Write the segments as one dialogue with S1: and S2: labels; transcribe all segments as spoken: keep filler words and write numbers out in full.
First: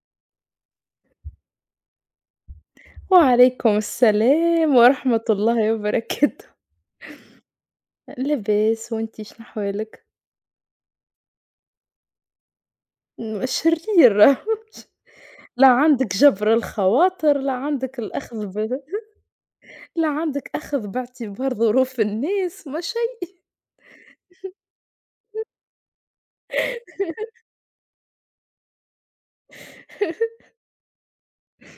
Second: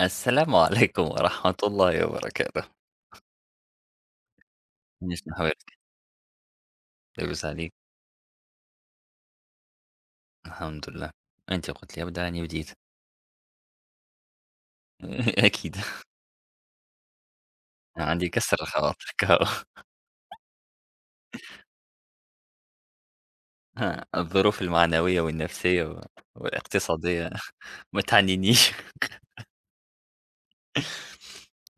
S1: السلام عليكم ورحمة الله وبركاته.
S2: وعليكم السلام ورحمة
S1: نيشان
S2: الله
S1: حواليك؟
S2: وبركاته.
S1: لاباس عليك؟
S2: لاباس، وأنتِ شنو أحوالك؟
S1: الحمد لله. أنت قلت لي أبدأ أنا بديت.
S2: م شرير. لا
S1: أكيد
S2: عندك جبر الخواطر، لا عندك
S1: عندي
S2: الأخذ
S1: كسر
S2: ب
S1: الخواطر كهو
S2: لا عندك أخذ باعتبار ظروف الناس، ما شيء.
S1: ها، الظروف المعنوية والنفسية و والاقتصادية ما تعنينيش.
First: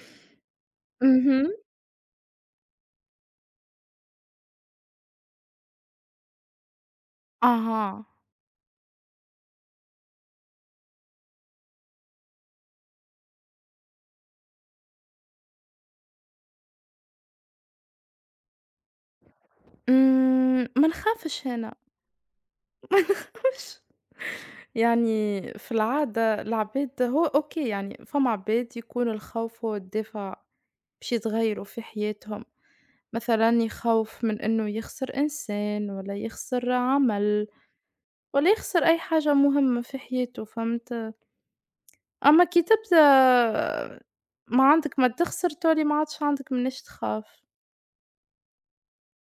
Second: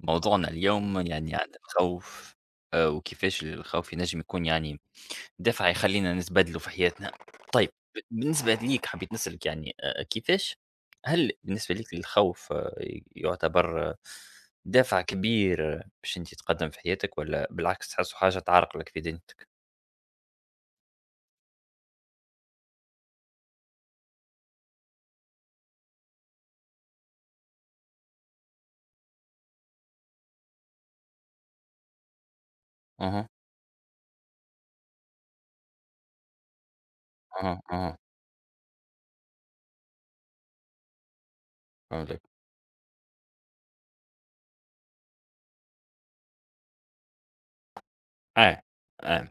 S1: موضوعنا اليوم يعني عن
S2: اهم.
S1: الخوف آآ، وكيفاش الخوف ينجم يكون يعني دافع يخلّينا نتبادلوا في حياتنا. طيب ب
S2: أها.
S1: بالنسبة ليك حبيت نسألك يعني آآ كيفاش هل بالنسبة ليك الخوف ي يُعتبر آه، دافع كبير آه، باش أنت تتقدّم في حياتك والّا بالعكس تحسّه حاجة تعرق لك في دينك؟
S2: إمم، ما نخافش أنا، ما نخافش. يعني في العادة العباد هو أوكي، يعني فما عباد يكون الخوف هو الدافع باش يتغيروا في حياتهم.
S1: اهم،
S2: مثلًا يخوّف من إنه يخسر إنسان والّا يخسر عمل
S1: اهم، اهم،
S2: والّا يخسر أي حاجة مهمة في حياته، فهمت؟
S1: فهمتك.
S2: أمّا كي تبدا ما عندك ما تخسر، تولي ما عادش عندك مناش تخاف.
S1: آه، آه.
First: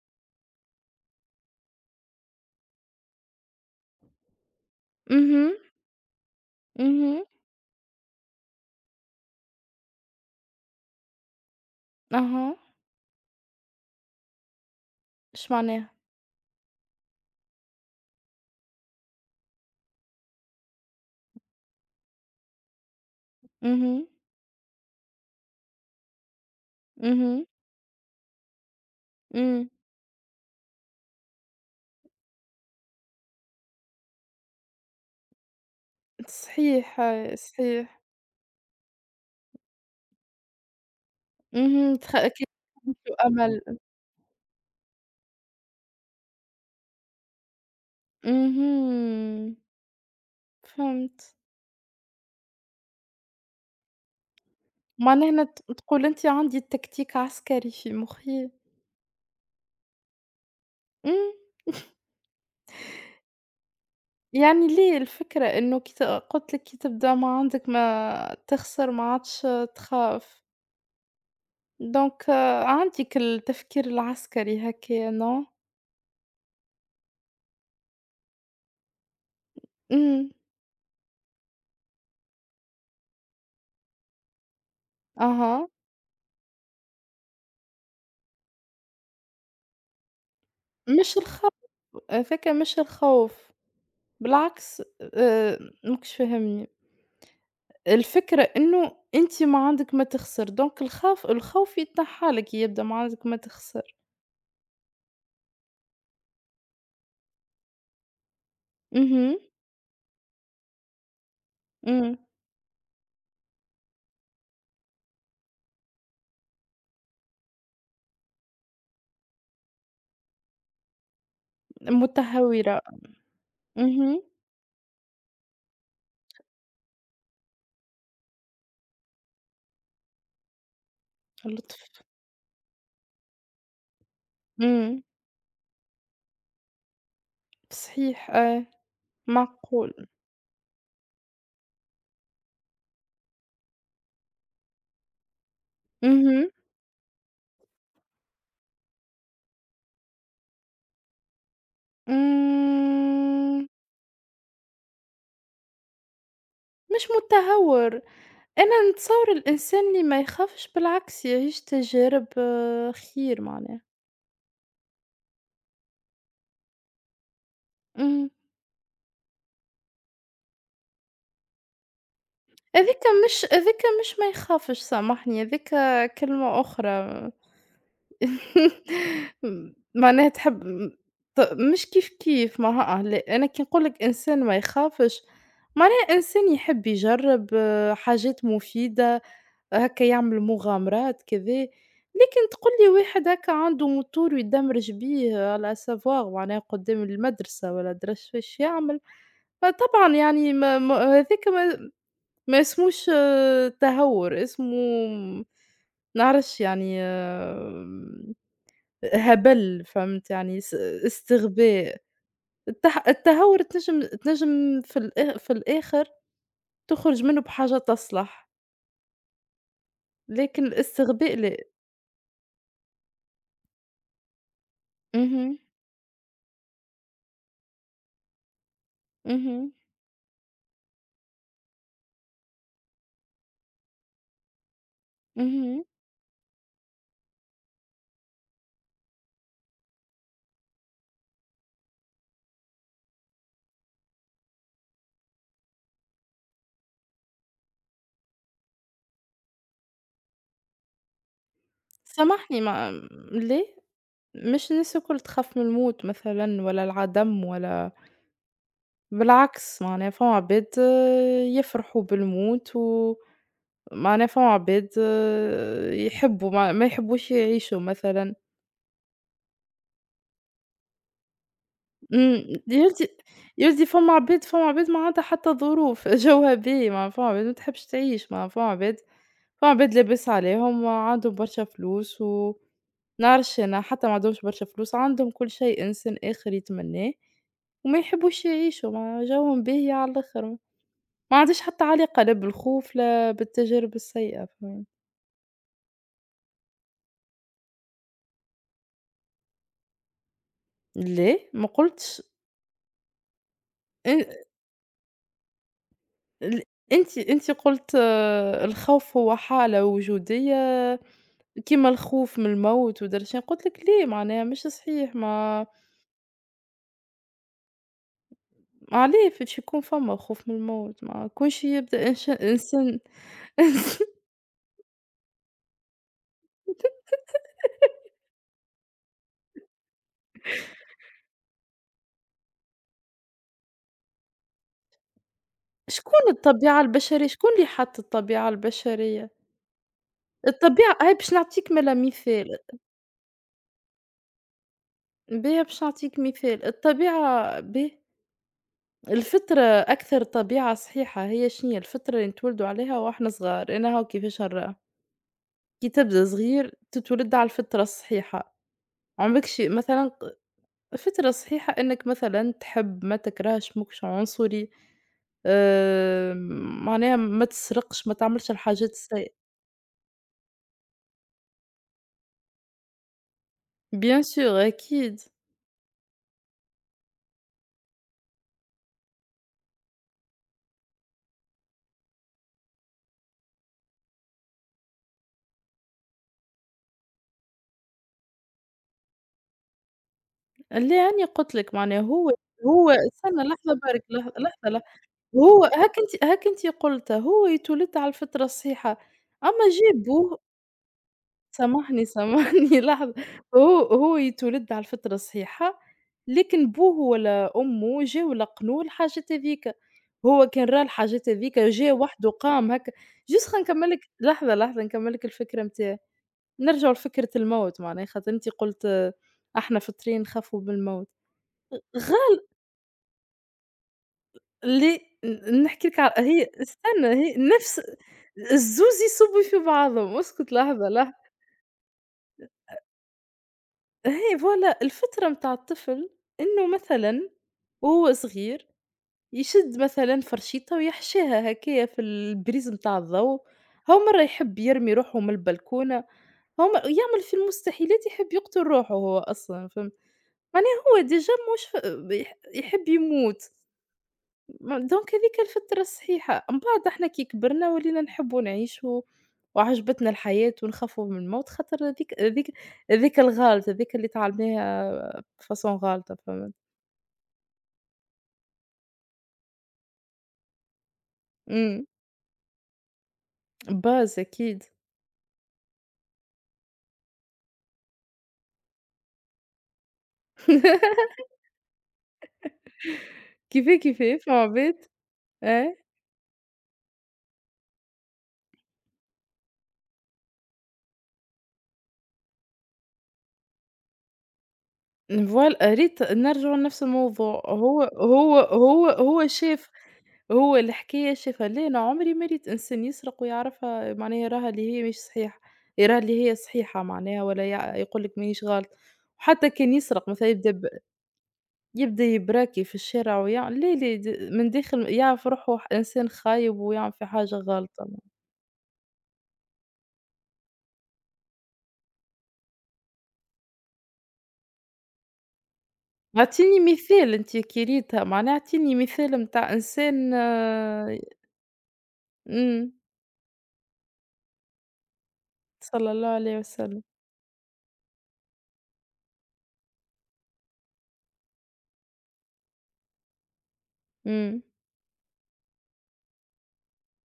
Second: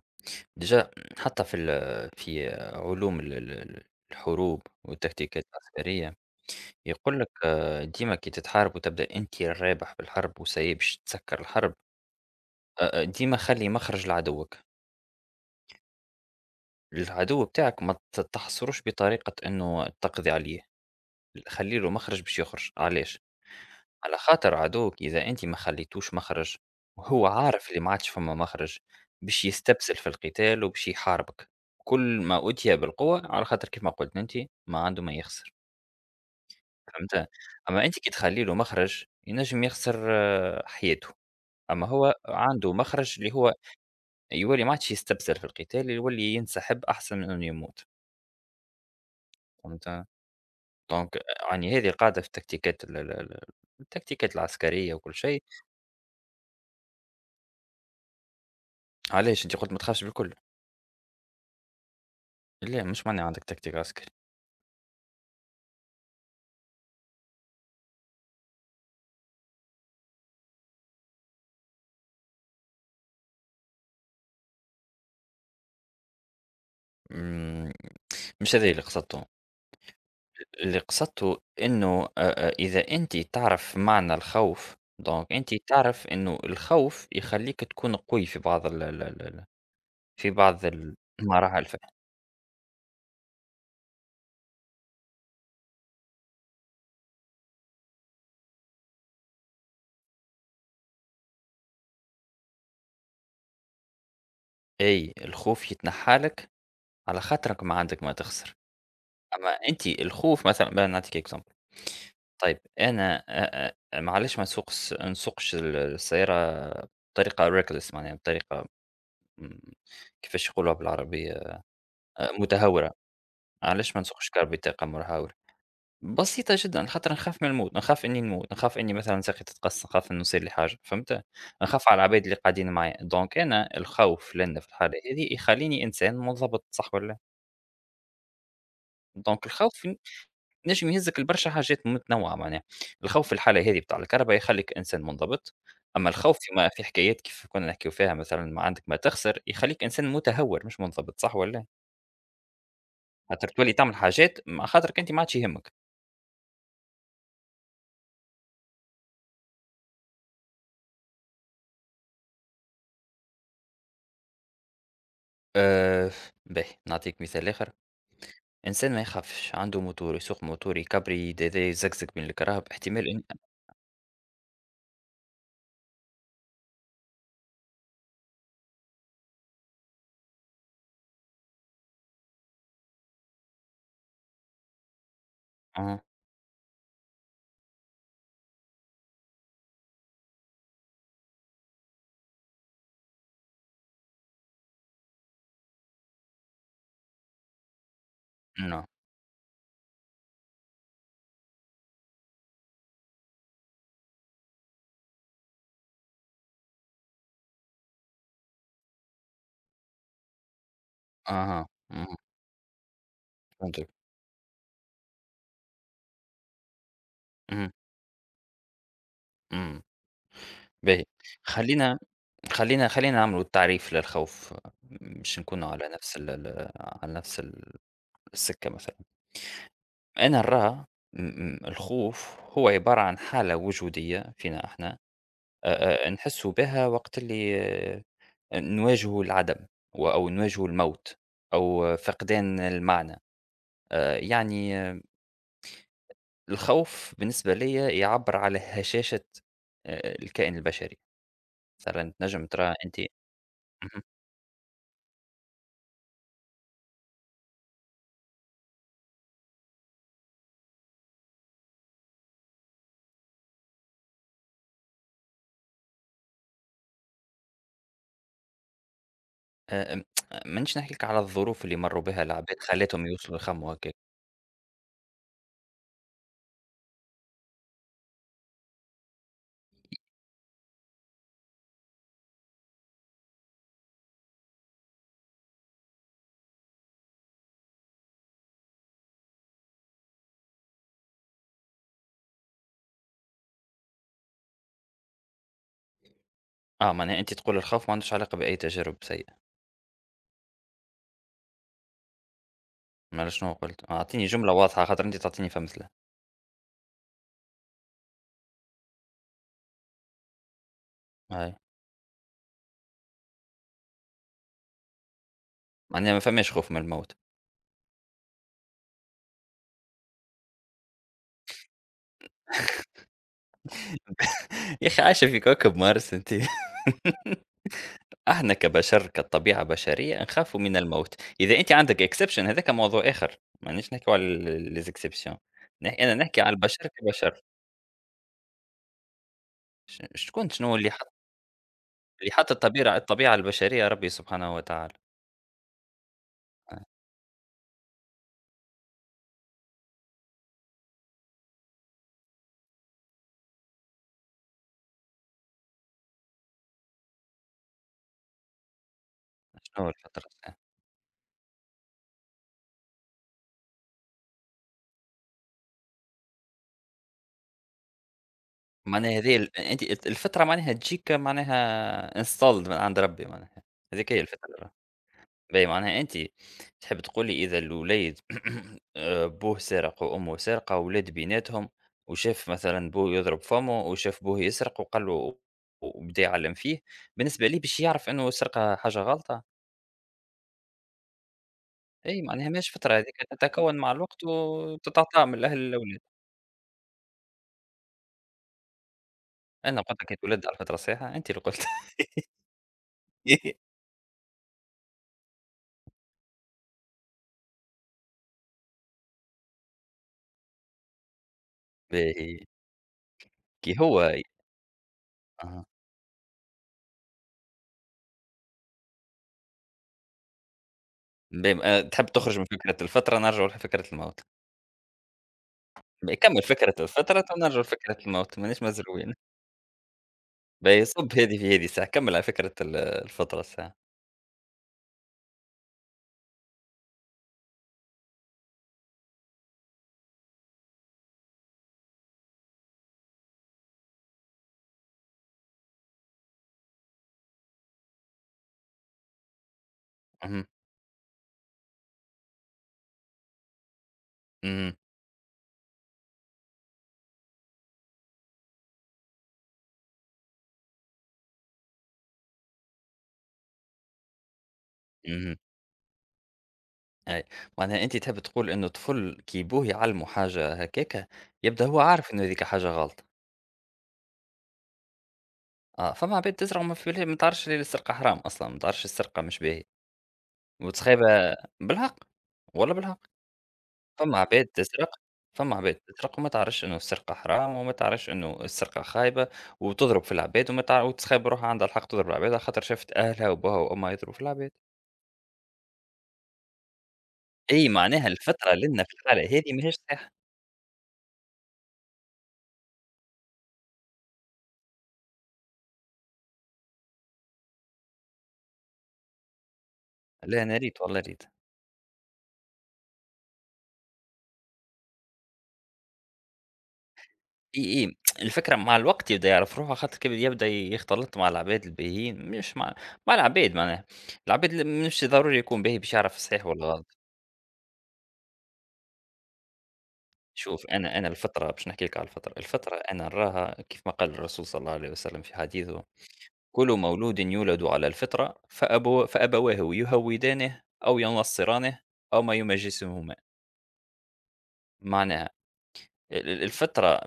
S1: ديجا حتى في ال في علوم ال ال ال الحروب والتكتيكات
S2: اهم،
S1: العسكرية، يقول
S2: اهم.
S1: لك آه، ديما كي تتحارب وتبدأ أنت الرابح في الحرب وسايي باش تسكّر الحرب
S2: أها.
S1: أ أ ديما خلّي مخرج لعدوّك،
S2: إيش معناها؟
S1: العدو بتاعك ما ت تحصرش بطريقة إنه تقضي عليه، خلّي له مخرج باش يخرج، علاش؟
S2: اهم،
S1: على خاطر عدوك إذا أنت ما خليتوش مخرج وهو
S2: اهم.
S1: عارف اللي ما عادش فما مخرج، باش
S2: إمم،
S1: يستبسل في القتال وباش يحاربك، كل ما أُوتي بالقوة على خاطر كيما قُلت أنتِ ما عنده ما يخسر،
S2: صحيح،
S1: فهمت؟
S2: آه،
S1: أما أنتِ
S2: صحيح.
S1: كي تخلّي له مخرج ينجم يخسر آه، حياته، أما
S2: اهم.
S1: هو
S2: تخ كي
S1: عنده مخرج
S2: عنده
S1: اللي هو
S2: أمل.
S1: يولي ما عادش يستبسل في القتال، يولي ينسحب أحسن من إنه يموت،
S2: اهم.
S1: فهمت؟ دونك
S2: فهمت.
S1: يعني هذه القاعدة في التكتيكات ال ال ال التكتيكات العسكرية وكل
S2: معناها
S1: شيء،
S2: هنا ت تقول أنت: عندي تكتيك عسكري في مخي،
S1: علاش أنت قُلت ما تخافش بالكل،
S2: إمم.
S1: لا مش معناها عندك تكتيك عسكري،
S2: يعني ليه الفكرة إنه كت قُلت لك كي تبدأ ما عندك ما تخسر، ما عادش تخاف، دونك آه، عندِك التفكير العسكري هكايا no؟
S1: امم، مش هذا اللي قصدته،
S2: إمم.
S1: اللي قصدته إنه أ أ إذا أنت تعرف معنى الخوف، دونك أنت
S2: أها.
S1: تعرف إنه الخوف يخلّيك تكون قوي في بعض ال ال ال ال في بعض
S2: مش الخوف
S1: المراحل ف
S2: هذاك مش الخوف، بالعكس. آآ ماكش فاهمني، الفكرة إنه أنت ما عندك ما تخسر، دونك الخوف الخوف يتنحى لك، يبدأ ما عندك ما تخسر.
S1: أي الخوف يتنحّى لك على خاطرك ما عندك ما تخسر.
S2: اهم،
S1: أما أنتِ الخوف مثلًا بقى نعطيكِ example
S2: إمم.
S1: طيب أنا أ أ معليش ما نسوقش نسوقش ال السيارة بطريقة reckless معناها بطريقة امم، كيفاش يقولوها بالعربية أ
S2: متهورة.
S1: متهورة، معليش ما
S2: اهم.
S1: نسوقش كار بطريقة متهورة، بسيطة جدًا خاطر نخاف من الموت، نخاف إني نموت، نخاف إني مثلًا ساقي تتقص، نخاف إنه يصير لي حاجة فهمت،
S2: لطف.
S1: نخاف على العباد اللي قاعدين معايا، دونك أنا الخوف لنا في الحالة
S2: إمم،
S1: هذه يخليني إنسان منضبط صح والّا؟
S2: صحيح، آه،
S1: دونك الخوف
S2: معقول.
S1: نجم يهزك لبرشا حاجات متنوعة معناها، الخوف في الحالة هذه بتاع الكهربا يخلّيك إنسان منضبط، أما الخوف
S2: اهم.
S1: فيما في حكايات كيف كنا نحكيو فيها مثلًا ما عندك ما تخسر، يخلّيك إنسان متهور مش منضبط صح والّا لا؟ خاطر
S2: إمم.
S1: تولي تعمل حاجات مع خاطرك أنت ما عادش يهمك.
S2: مش متهور، أنا نتصور الإنسان اللي ما يخافش بالعكس يعيش تجارب آه، خير معناها.
S1: آآ باهي نعطيك مثال آخر،
S2: إمم.
S1: إنسان ما يخافش عنده موتور يسوق موتور يكبريت هذا يزقزق بين الكراهب
S2: هاذيك
S1: احتمال إن
S2: مش هاذيك، مش ما يخافش، سامحني، هاذيك كلمة أخرى. معناها تحب م ط مش كيف، كيف ماها، لأ. أنا كي نقول لك إنسان ما يخافش،
S1: أها،
S2: معناها إنسان يحب يجرّب آه، حاجات مفيدة، هاكا يعمل مغامرات كذا. لكن تقول لي واحد هاكا عنده موتور ويدمرج بيه على savoir، معناها قدام المدرسة والّا درش فاش
S1: نعم،
S2: يعمل، فطبعًا يعني ما ما هاذاك ما ما اسموش آه، تهور، اسمه ما نعرفش، يعني آه، هبل، فهمت؟ يعني س
S1: أها،
S2: استغباء.
S1: اهم،
S2: التح التهور
S1: فهمتك،
S2: تنجم تنجم في الآ في الآخر تخرج منه
S1: اهم،
S2: بحاجة تصلح،
S1: إمم.
S2: لكن
S1: باهي،
S2: الاستغباء لأ.
S1: خلّينا خلّينا خلّينا نعملوا تعريف للخوف باش
S2: اهم،
S1: نكونوا على نفس ال ال على نفس ال السكة مثلًا،
S2: اهم،
S1: أنا نراه م م الخوف هو عبارة عن حالة وجودية فينا إحنا
S2: اهم.
S1: آآ، آآ، نحسوا بها وقت اللي نواجهوا العدم و أو نواجهوا الموت أو فقدان المعنى، آآ، يعني آه، الخوف بالنسبة ليّا يعبّر على هشاشة آآ، الكائن البشري، مثلًا تنجم
S2: سامحني،
S1: ترى
S2: ما
S1: أنت
S2: لأ،
S1: اهم.
S2: مش الناس الكل تخاف من الموت مثلًا، ولا العدم، ولا بالعكس. معناها فما عباد آه، يفرحوا بالموت، ومعناها فما عباد آه، يحبوا، ما ما يحبوش يعيشوا مثلًا.
S1: آآ، آمم ما نجيش نحكي لِك على الظروف اللي مرّوا بها
S2: إمم.
S1: العباد خلّتهم
S2: يلدي،
S1: يوصلوا لخمّوا
S2: يلدي،
S1: هكاك.
S2: فما عباد فما عباد ما عندها حتى ظروف. جوها باهي، معناها فما عباد ما تحبش تعيش، معناها فما عباد فما عباد لاباس عليهم وعندهم برشا فلوس، ونعرفش أنا، حتى ما عندهمش برشا فلوس، عندهم كل شيء إنسان آخر يتمناه وما يحبوش يعيشوا. معناها جوهم باهي على الآخر، ما عنديش حتى علاقة لا بالخوف لا بالتجارب السيئة، فهمت؟
S1: آه، معناها أنتِ تقول الخوف ما عندوش علاقة بأي تجارب سيئة،
S2: لا، ما قُلتش.
S1: ما أنا شنو قُلت؟
S2: أن
S1: أعطيني جملة واضحة خاطر أنتِ تعطيني فمثلها.
S2: ال أنتِ أنتِ قُلت آه، الخوف هو حالة وجودية،
S1: أيوه،
S2: كيما الخوف من الموت، ودرشين قُلت لك ليه معناها مش صحيح. ما
S1: معناها ما فماش خوف من الموت.
S2: ما عليه فاش يكون فما خوف من الموت، ما يكونش يبدأ إنش إنسان.
S1: يا أخي عايشة في كوكب مارس أنتِ. إحنا كبشر كطبيعة بشرية نخاف من الموت. إذا أنتِ عندك exception هذاك موضوع آخر، ما نيش نحكيو على ال الexception. ن أنا
S2: شكون
S1: نحكي على
S2: الطبيعة
S1: البشر
S2: البشرية؟
S1: كبشر.
S2: شكون اللي حَط الطبيعة البشرية؟
S1: ش شكون شنو اللي
S2: الطبيعة
S1: حط
S2: هاي، باش نعطيك مالا
S1: اللي حط
S2: مثال.
S1: الطبيعة الطبيعة البشرية ربي سبحانه وتعالى.
S2: باهي، باش نعطيك مثال
S1: آه،
S2: الطبيعة، باهي. الفطرة أكثر طبيعة صحيحة. هي شنيا الفطرة اللي نتولدوا عليها وإحنا صغار؟ أنا هاو كيفاش نراها. كي تبدا صغير، تتولد على الفطرة الصحيحة. عمركش
S1: شنو
S2: مثلًا
S1: الفترة
S2: ق فكرة صحيحة إنِّك مثلًا تحب ما تكرهش، ما تكونش عنصري، آآ، معناها ما تسرقش، ما تعملش الحاجات
S1: معناها
S2: السيئة.
S1: هذه ال يعني أنتِ الت الفترة معناها تجيك معناها installed من عند ربي معناها، هذيك هي
S2: Bien sûr
S1: الفكرة،
S2: أكيد.
S1: باهي معناها أنتِ تحب تقول لي إذا الوليد آآ، بوه سرق وأمه سارقة وولاد بيناتهم، وشاف مثلًا بوه يضرب فمه وشاف بوه يسرق وقال له وبدا يعلّم فيه، بالنسبة ليه باش يعرف إنه السرقة حاجة غلطة؟
S2: اللي أنا قُلت لك معناها
S1: أي
S2: هو
S1: معناها ماهيش
S2: هو
S1: فترة هذيك
S2: استنى
S1: تتكون
S2: لحظة
S1: مع
S2: برك،
S1: الوقت
S2: لحظة، لحظة، لحظة.
S1: وتتعطى من الأهل
S2: هو
S1: للأولاد،
S2: هاك أنتِ هاك أنتِ قُلتِ، هو يتولد على الفطرة الصحيحة، أمّا
S1: أنا
S2: جه
S1: قلت لك
S2: أبوه.
S1: يتولد على الفترة الصحيحة، أنتِ اللي قلت.
S2: سامحني، سامحني. لحظة. هو هو يتولد على الفطرة الصحيحة، لكن بوه ولا أمه جاو لقنوه الحاجات هاذيكا، هو كان راه الحاجات هاذيكا جا وحده
S1: باهي
S2: قام هكا. جوست خلينا
S1: كي
S2: نكمّل لك،
S1: هو
S2: لحظة، لحظة نكمّل لك الفكرة
S1: أها.
S2: نتاعي. نرجعوا لفكرة الموت، معناها خاطر أنتِ قلت آه، إحنا فطريين نخافوا من الموت.
S1: بم آآ تحب تخرج من
S2: غال
S1: فكرة الفطرة نرجعوا لفكرة الموت،
S2: ل ن نحكي لك ع
S1: كمّل
S2: هي،
S1: فكرة
S2: استنى،
S1: الفطرة
S2: هي
S1: ونرجعوا
S2: نفس
S1: لفكرة الموت ماناش
S2: الزوز،
S1: مزروين،
S2: يصبوا في بعضهم، اسكت،
S1: باهي
S2: لحظة، لحظة.
S1: صُب هذي في هذي الساعة، كمّل على فكرة ال الفطرة الساعة.
S2: هي فوالا الفطرة متاع الطفل، إنه مثلًا وهو صغير يشد مثلًا فرشيطة ويحشيها هكايا في البريز متاع الضو، هو مرة يحب يرمي روحه من البلكونة، هو م يعمل في المستحيلات يحب يقتل روحه هو أصلًا، فهمت؟
S1: اهم،
S2: معناها هو déjà مش ف بيح يحب يموت.
S1: اهم،
S2: ما دونك هاذيك الفترة الصحيحة، من بعد إحنا كي كبرنا ولينا نحبوا نعيشوا وعجبتنا الحياة ونخافوا من الموت، خاطر هاذيك هاذيك هاذيك الغالطة، هاذيك اللي تعلمناها
S1: اهم،
S2: بفاصون غالطة، فهمت؟
S1: أي، معناها أنت تحب تقول إنه الطفل كي بوه يعلمه حاجة هكاكا، يبدا هو
S2: إمم،
S1: عارف إنه هاذيك حاجة غلط،
S2: باز أكيد.
S1: آه، فما عباد تزرع وما في بالها ما تعرفش اللي السرقة حرام أصلًا، ما تعرفش السرقة مش باهية، وتسخيبها بالحق، والله بالحق.
S2: كيفاه كيفاه
S1: فما
S2: فما
S1: عباد
S2: عباد
S1: تسرق، فما عباد
S2: آه،
S1: تسرق وما تعرفش إنه السرقة حرام وما تعرفش إنه السرقة خايبة، وتضرب في العباد وما تع وتخيب روحها عندها الحق تضرب العباد على خاطر شافت أهلها وباها وأمها يضربوا في العباد.
S2: فوالا ريت، نرجعوا لنفس الموضوع.
S1: أي
S2: هو
S1: معناها
S2: هو
S1: الفترة اللي لنا
S2: هو
S1: في
S2: هو
S1: الحالة هذه
S2: شاف،
S1: ماهيش صحيحة.
S2: هو الحكاية شايفها. لا، أنا عمري ما ريت إنسان يسرق ويعرفها، معناها يراها اللي هي مش صحيحة، يراها اللي هي صحيحة، معناها، ولا يع- يقول لك مانيش غلط، وحتى كان يسرق مثلا
S1: لا
S2: يبدا،
S1: أنا
S2: ب...
S1: ريت والله ريت.
S2: يبدا يبراكي في الشارع ويعمل. لا لا، د- من داخل يعرف روحه، ح- انسان خايب ويعمل في حاجه
S1: إي،
S2: غلطه.
S1: إي، الفكرة مع الوقت يبدا يعرف روحه خاطر كي يبدا يختلط مع العباد الباهيين، مش مع مع العباد معناها. العباد ل مش ضروري يكون باهي باش يعرف الصحيح
S2: اعطيني
S1: والغلط.
S2: مثال، انت كي ريتها معناها، اعطيني مثال متاع انسان
S1: شوف أنا
S2: آه،
S1: أنا الفطرة باش نحكي لك على الفطرة،
S2: أمم.
S1: الفطرة أنا نراها كيف ما قال الرسول صلى الله عليه وسلم في حديثه:
S2: صلى الله عليه
S1: "كل
S2: وسلم.
S1: مولود يولد على الفطرة فأبو فأبواه يهودانه أو ينصرانه أو ما يمجسهما."
S2: امم،
S1: معناها ال ال الفطرة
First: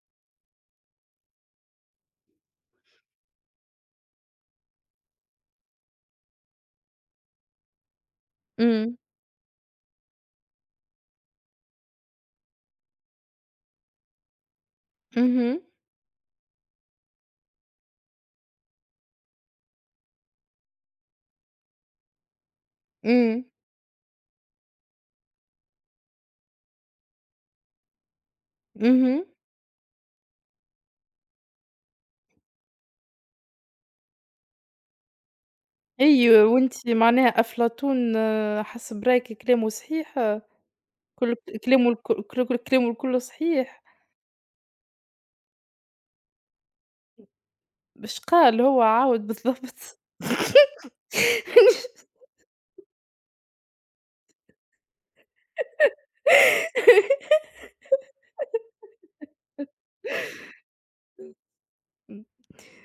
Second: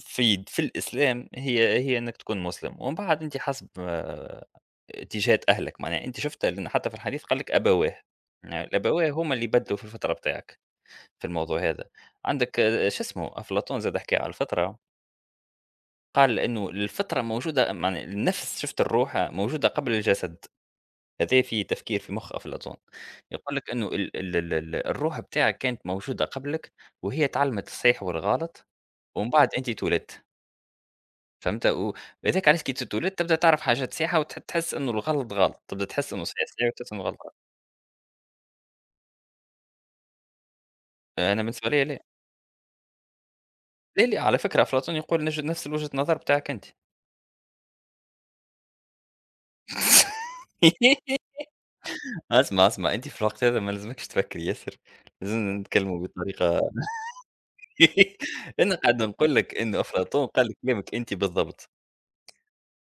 S1: في في الإسلام هي هي أنك تكون مسلم، ومن بعد أنت حسب آه، اتجاهات أهلك، معناها أنت شفتها لأن حتى في الحديث قال لك أبواه، يعني
S2: امم،
S1: الأبواه هما اللي بدلوا في الفطرة بتاعك في الموضوع هذا. عندك آه، شو اسمه أفلاطون زاد حكى على الفطرة.
S2: امم،
S1: قال إنه الفطرة موجودة يعني النفس شُفت الروح موجودة قبل الجسد، هذا في تفكير في مخ أفلاطون،
S2: امم.
S1: يقول لك إنه ال ال ال ال الروح بتاعك كانت موجودة قبلك وهي تعلمت الصحيح والغلط
S2: أمم.
S1: ومن بعد أنت اتولدت، فهمت؟ وهذاك علاش كي تتولد تبدأ تعرف حاجات صحيحة وتح تحس إنه الغلط غلط، تبدأ تحس إنه
S2: أي،
S1: صحيح صحيح
S2: وأنتِ
S1: وتحس إنه غلط
S2: معناها
S1: غلط.
S2: أفلاطون آه، حسب رأيِك كلامه صحيح، آه،
S1: أنا
S2: كل
S1: بالنسبة ليّا
S2: كلامه الك
S1: لا،
S2: كل كل- كلامه الكل صحيح.
S1: لا، لا، على فكرة أفلاطون يقول نج نفس وجهة النظر بتاعك أنت.
S2: إيش قال هو عاود بالضبط؟
S1: اسمع، اسمع، أنت في الوقت هذا ما لازمكش تفكري ياسر، لازمنا نتكلموا بطريقة. أنا قاعد نقول لك إن أفلاطون قال كلامك أنت بالضبط،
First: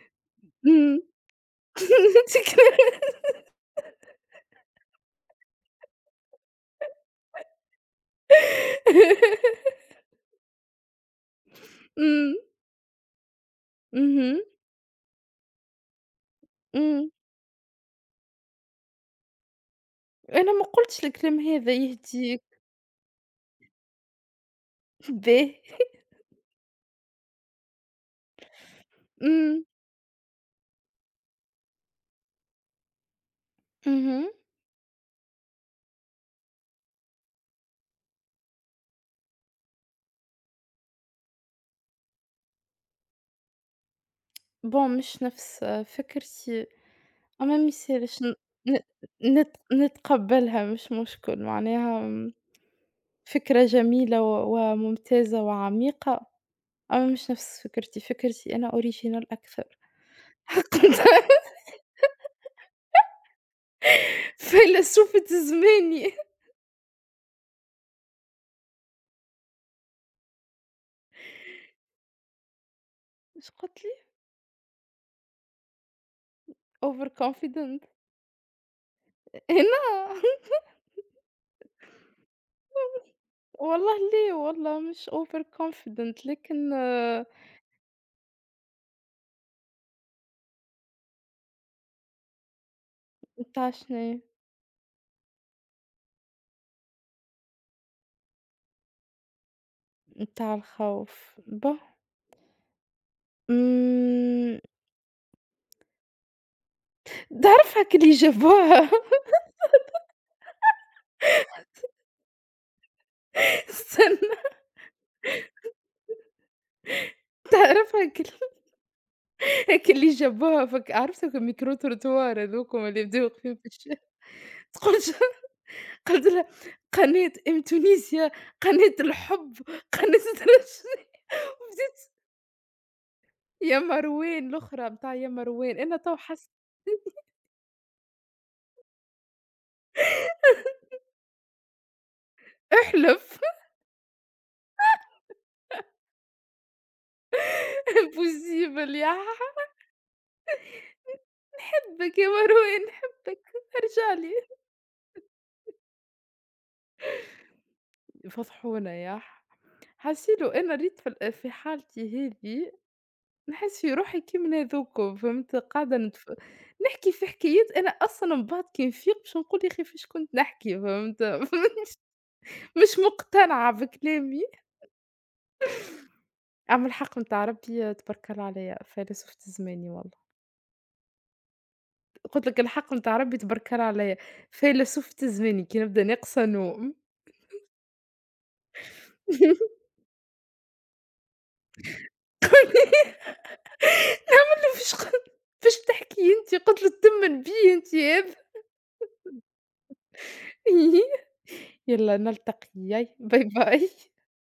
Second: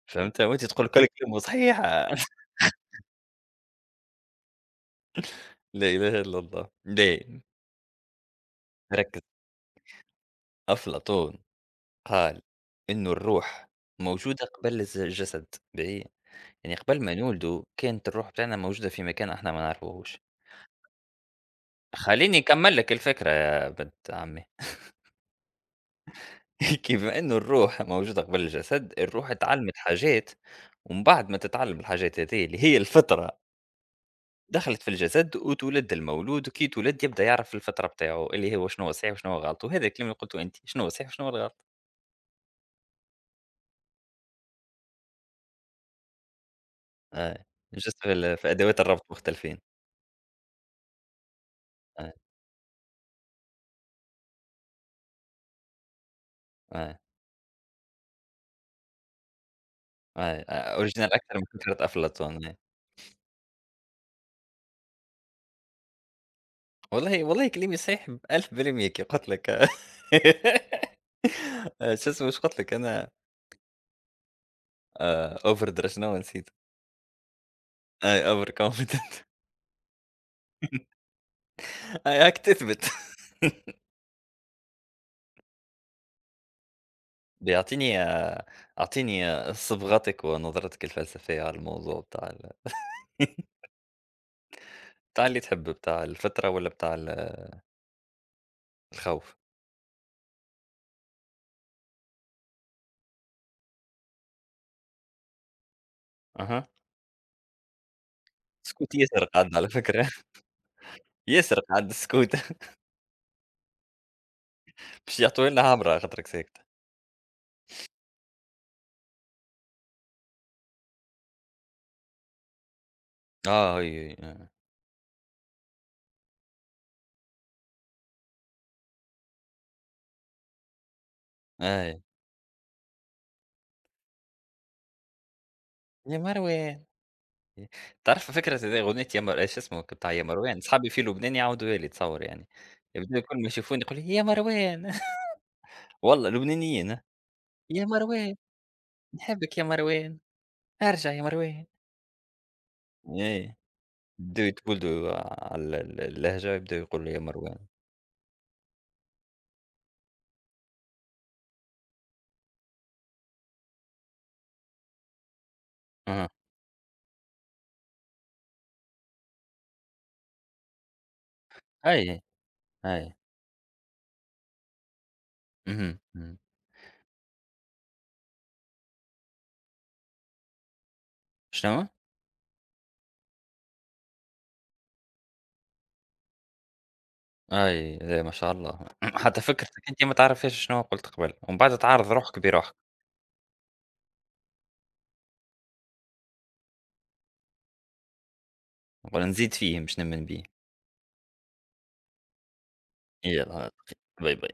S1: فهمت؟ وأنت تقول
S2: إمم.
S1: كل كلمة صحيحة.
S2: شكرا.
S1: لا إله إلا الله. لا، ركز، أفلاطون
S2: إمم،
S1: قال إن الروح
S2: إمم، اهم،
S1: موجودة قبل الز الجسد، باهي؟ يعني قبل
S2: إمم.
S1: ما نولدوا كانت الروح بتاعنا موجودة في مكان إحنا ما نعرفوهوش.
S2: أنا ما قُلتش الكلام هذا،
S1: خلّيني
S2: يهديك.
S1: نكمل لك الفكرة يا بنت عمي.
S2: باهي.
S1: كيما إنه الروح موجودة قبل الجسد، الروح
S2: إمم،
S1: اتعلمت حاجات ومن بعد ما تتعلم الحاجات هذي اللي هي الفطرة
S2: اهم.
S1: دخلت في الجسد وتولد المولود وكي تولد يبدا يعرف الفطره بتاعه اللي هو شنو هو صحيح وشنو هو غلط وهذا الكلام اللي قلته انت شنو هو صحيح وشنو هو الغلط.
S2: bon، مش نفس آه، فكرتي.
S1: آه.
S2: أما ما
S1: جست في,
S2: يسالش، ن
S1: ال- في
S2: ن
S1: ادوات الربط
S2: نت
S1: مختلفين.
S2: نتقبلها، مش مشكل، معناها
S1: آه.
S2: فكرة جميلة و وممتازة وعميقة،
S1: آه.
S2: أما مش نفس فكرتي، فكرتي أنا original أكثر.
S1: آه. آه.
S2: قلت
S1: اوريجينال اكثر من فكره افلاطون آه.
S2: فيلسوفة زماني.
S1: والله والله كلامي صحيح ألف بالمية كي قلت لك آه، آه، شو اسمه واش قلت لك انا
S2: إيش قلت لي؟
S1: اوفر درا شنو نسيت
S2: overconfident
S1: اي اوفر كونفيدنت
S2: هنا.
S1: اي هاك تثبت.
S2: والله، لا والله مش overconfident، لكن
S1: بيعطيني آه، اعطيني آه، صبغتك ونظرتك الفلسفيه على الموضوع بتاع
S2: متاع شناهي؟
S1: بتاع اللي تحب، بتاع الفطرة والّا بتاع ال الخوف؟
S2: متاع الخوف، با امم
S1: أها،
S2: تعرف هاك اللي جابوها.
S1: سكوت ياسر قعدنا على فكرة، ياسر قعد السكوت.
S2: استنى.
S1: باش يعطوا لنا عمرة خاطرك ساكتة.
S2: تعرف هاك ال هاك اللي جابوها، فك عرفت هاك الميكرو تروتوار، هاذوكم اللي يبداو واقفين في
S1: آه، هي،
S2: الشارع،
S1: هي،
S2: تقول، ج قلت لها: "قناة أم تونسيا، قناة الحب، قناة ترى شنو".
S1: آه،
S2: بديت
S1: أي
S2: يا مروان الأخرى متاع يا مروان، أنا تو
S1: يا
S2: حسيت.
S1: مروان ي تعرف فكرة هذي أغنية يا مر إيش اسمه بتاع يا مروان، صحابي في لبنان يعاودوها لي تصور يعني، يبداو كل
S2: احلف.
S1: ما يشوفوني يقولوا لي: "يا مروان". والله لبنانيين ها، "يا مروان،
S2: impossible ياح.
S1: نحبك يا مروان، ارجع يا مروان."
S2: نحبك يا مروان، نحبك،
S1: إيه،
S2: ارجع لي.
S1: يبداو يتولدوا على ال اللهجة يبداو يقولوا يا مروان.
S2: فضحونا ياح. حسيت لو أنا ريت في ال في حالتي هذي، نحس في روحي كيما هاذوكم، فهمت؟ قاعدة
S1: أها،
S2: نتف نحكي في حكايات، أنا أصلًا من بعد كي نفيق باش نقول يا أخي فاش كنت نحكي، فهمت؟
S1: أي،
S2: مش
S1: أي.
S2: مقتنعة بكلامي.
S1: اهم، إمم.
S2: أما الحق متاع ربي تبركل عليَّ، فيلسوفة زماني والله.
S1: شنو؟
S2: قُلت لك الحق متاع ربي تبركل عليَّ، فيلسوفة زماني كي نبدا ناقصة نوم.
S1: أي إيه ما شاء الله. حتى فكرتك أنت ما تعرفهاش شنو قُلت قبل، ومن بعد تعارض روحك بروحك،
S2: فاش ق فاش تحكي أنتِ؟ قُلت له تمن بيا أنتِ هذا.
S1: نقول نزيد فيه مش نمِّن بيه.
S2: يلّا نلتقي، باي
S1: يالّا
S2: باي.
S1: باي باي.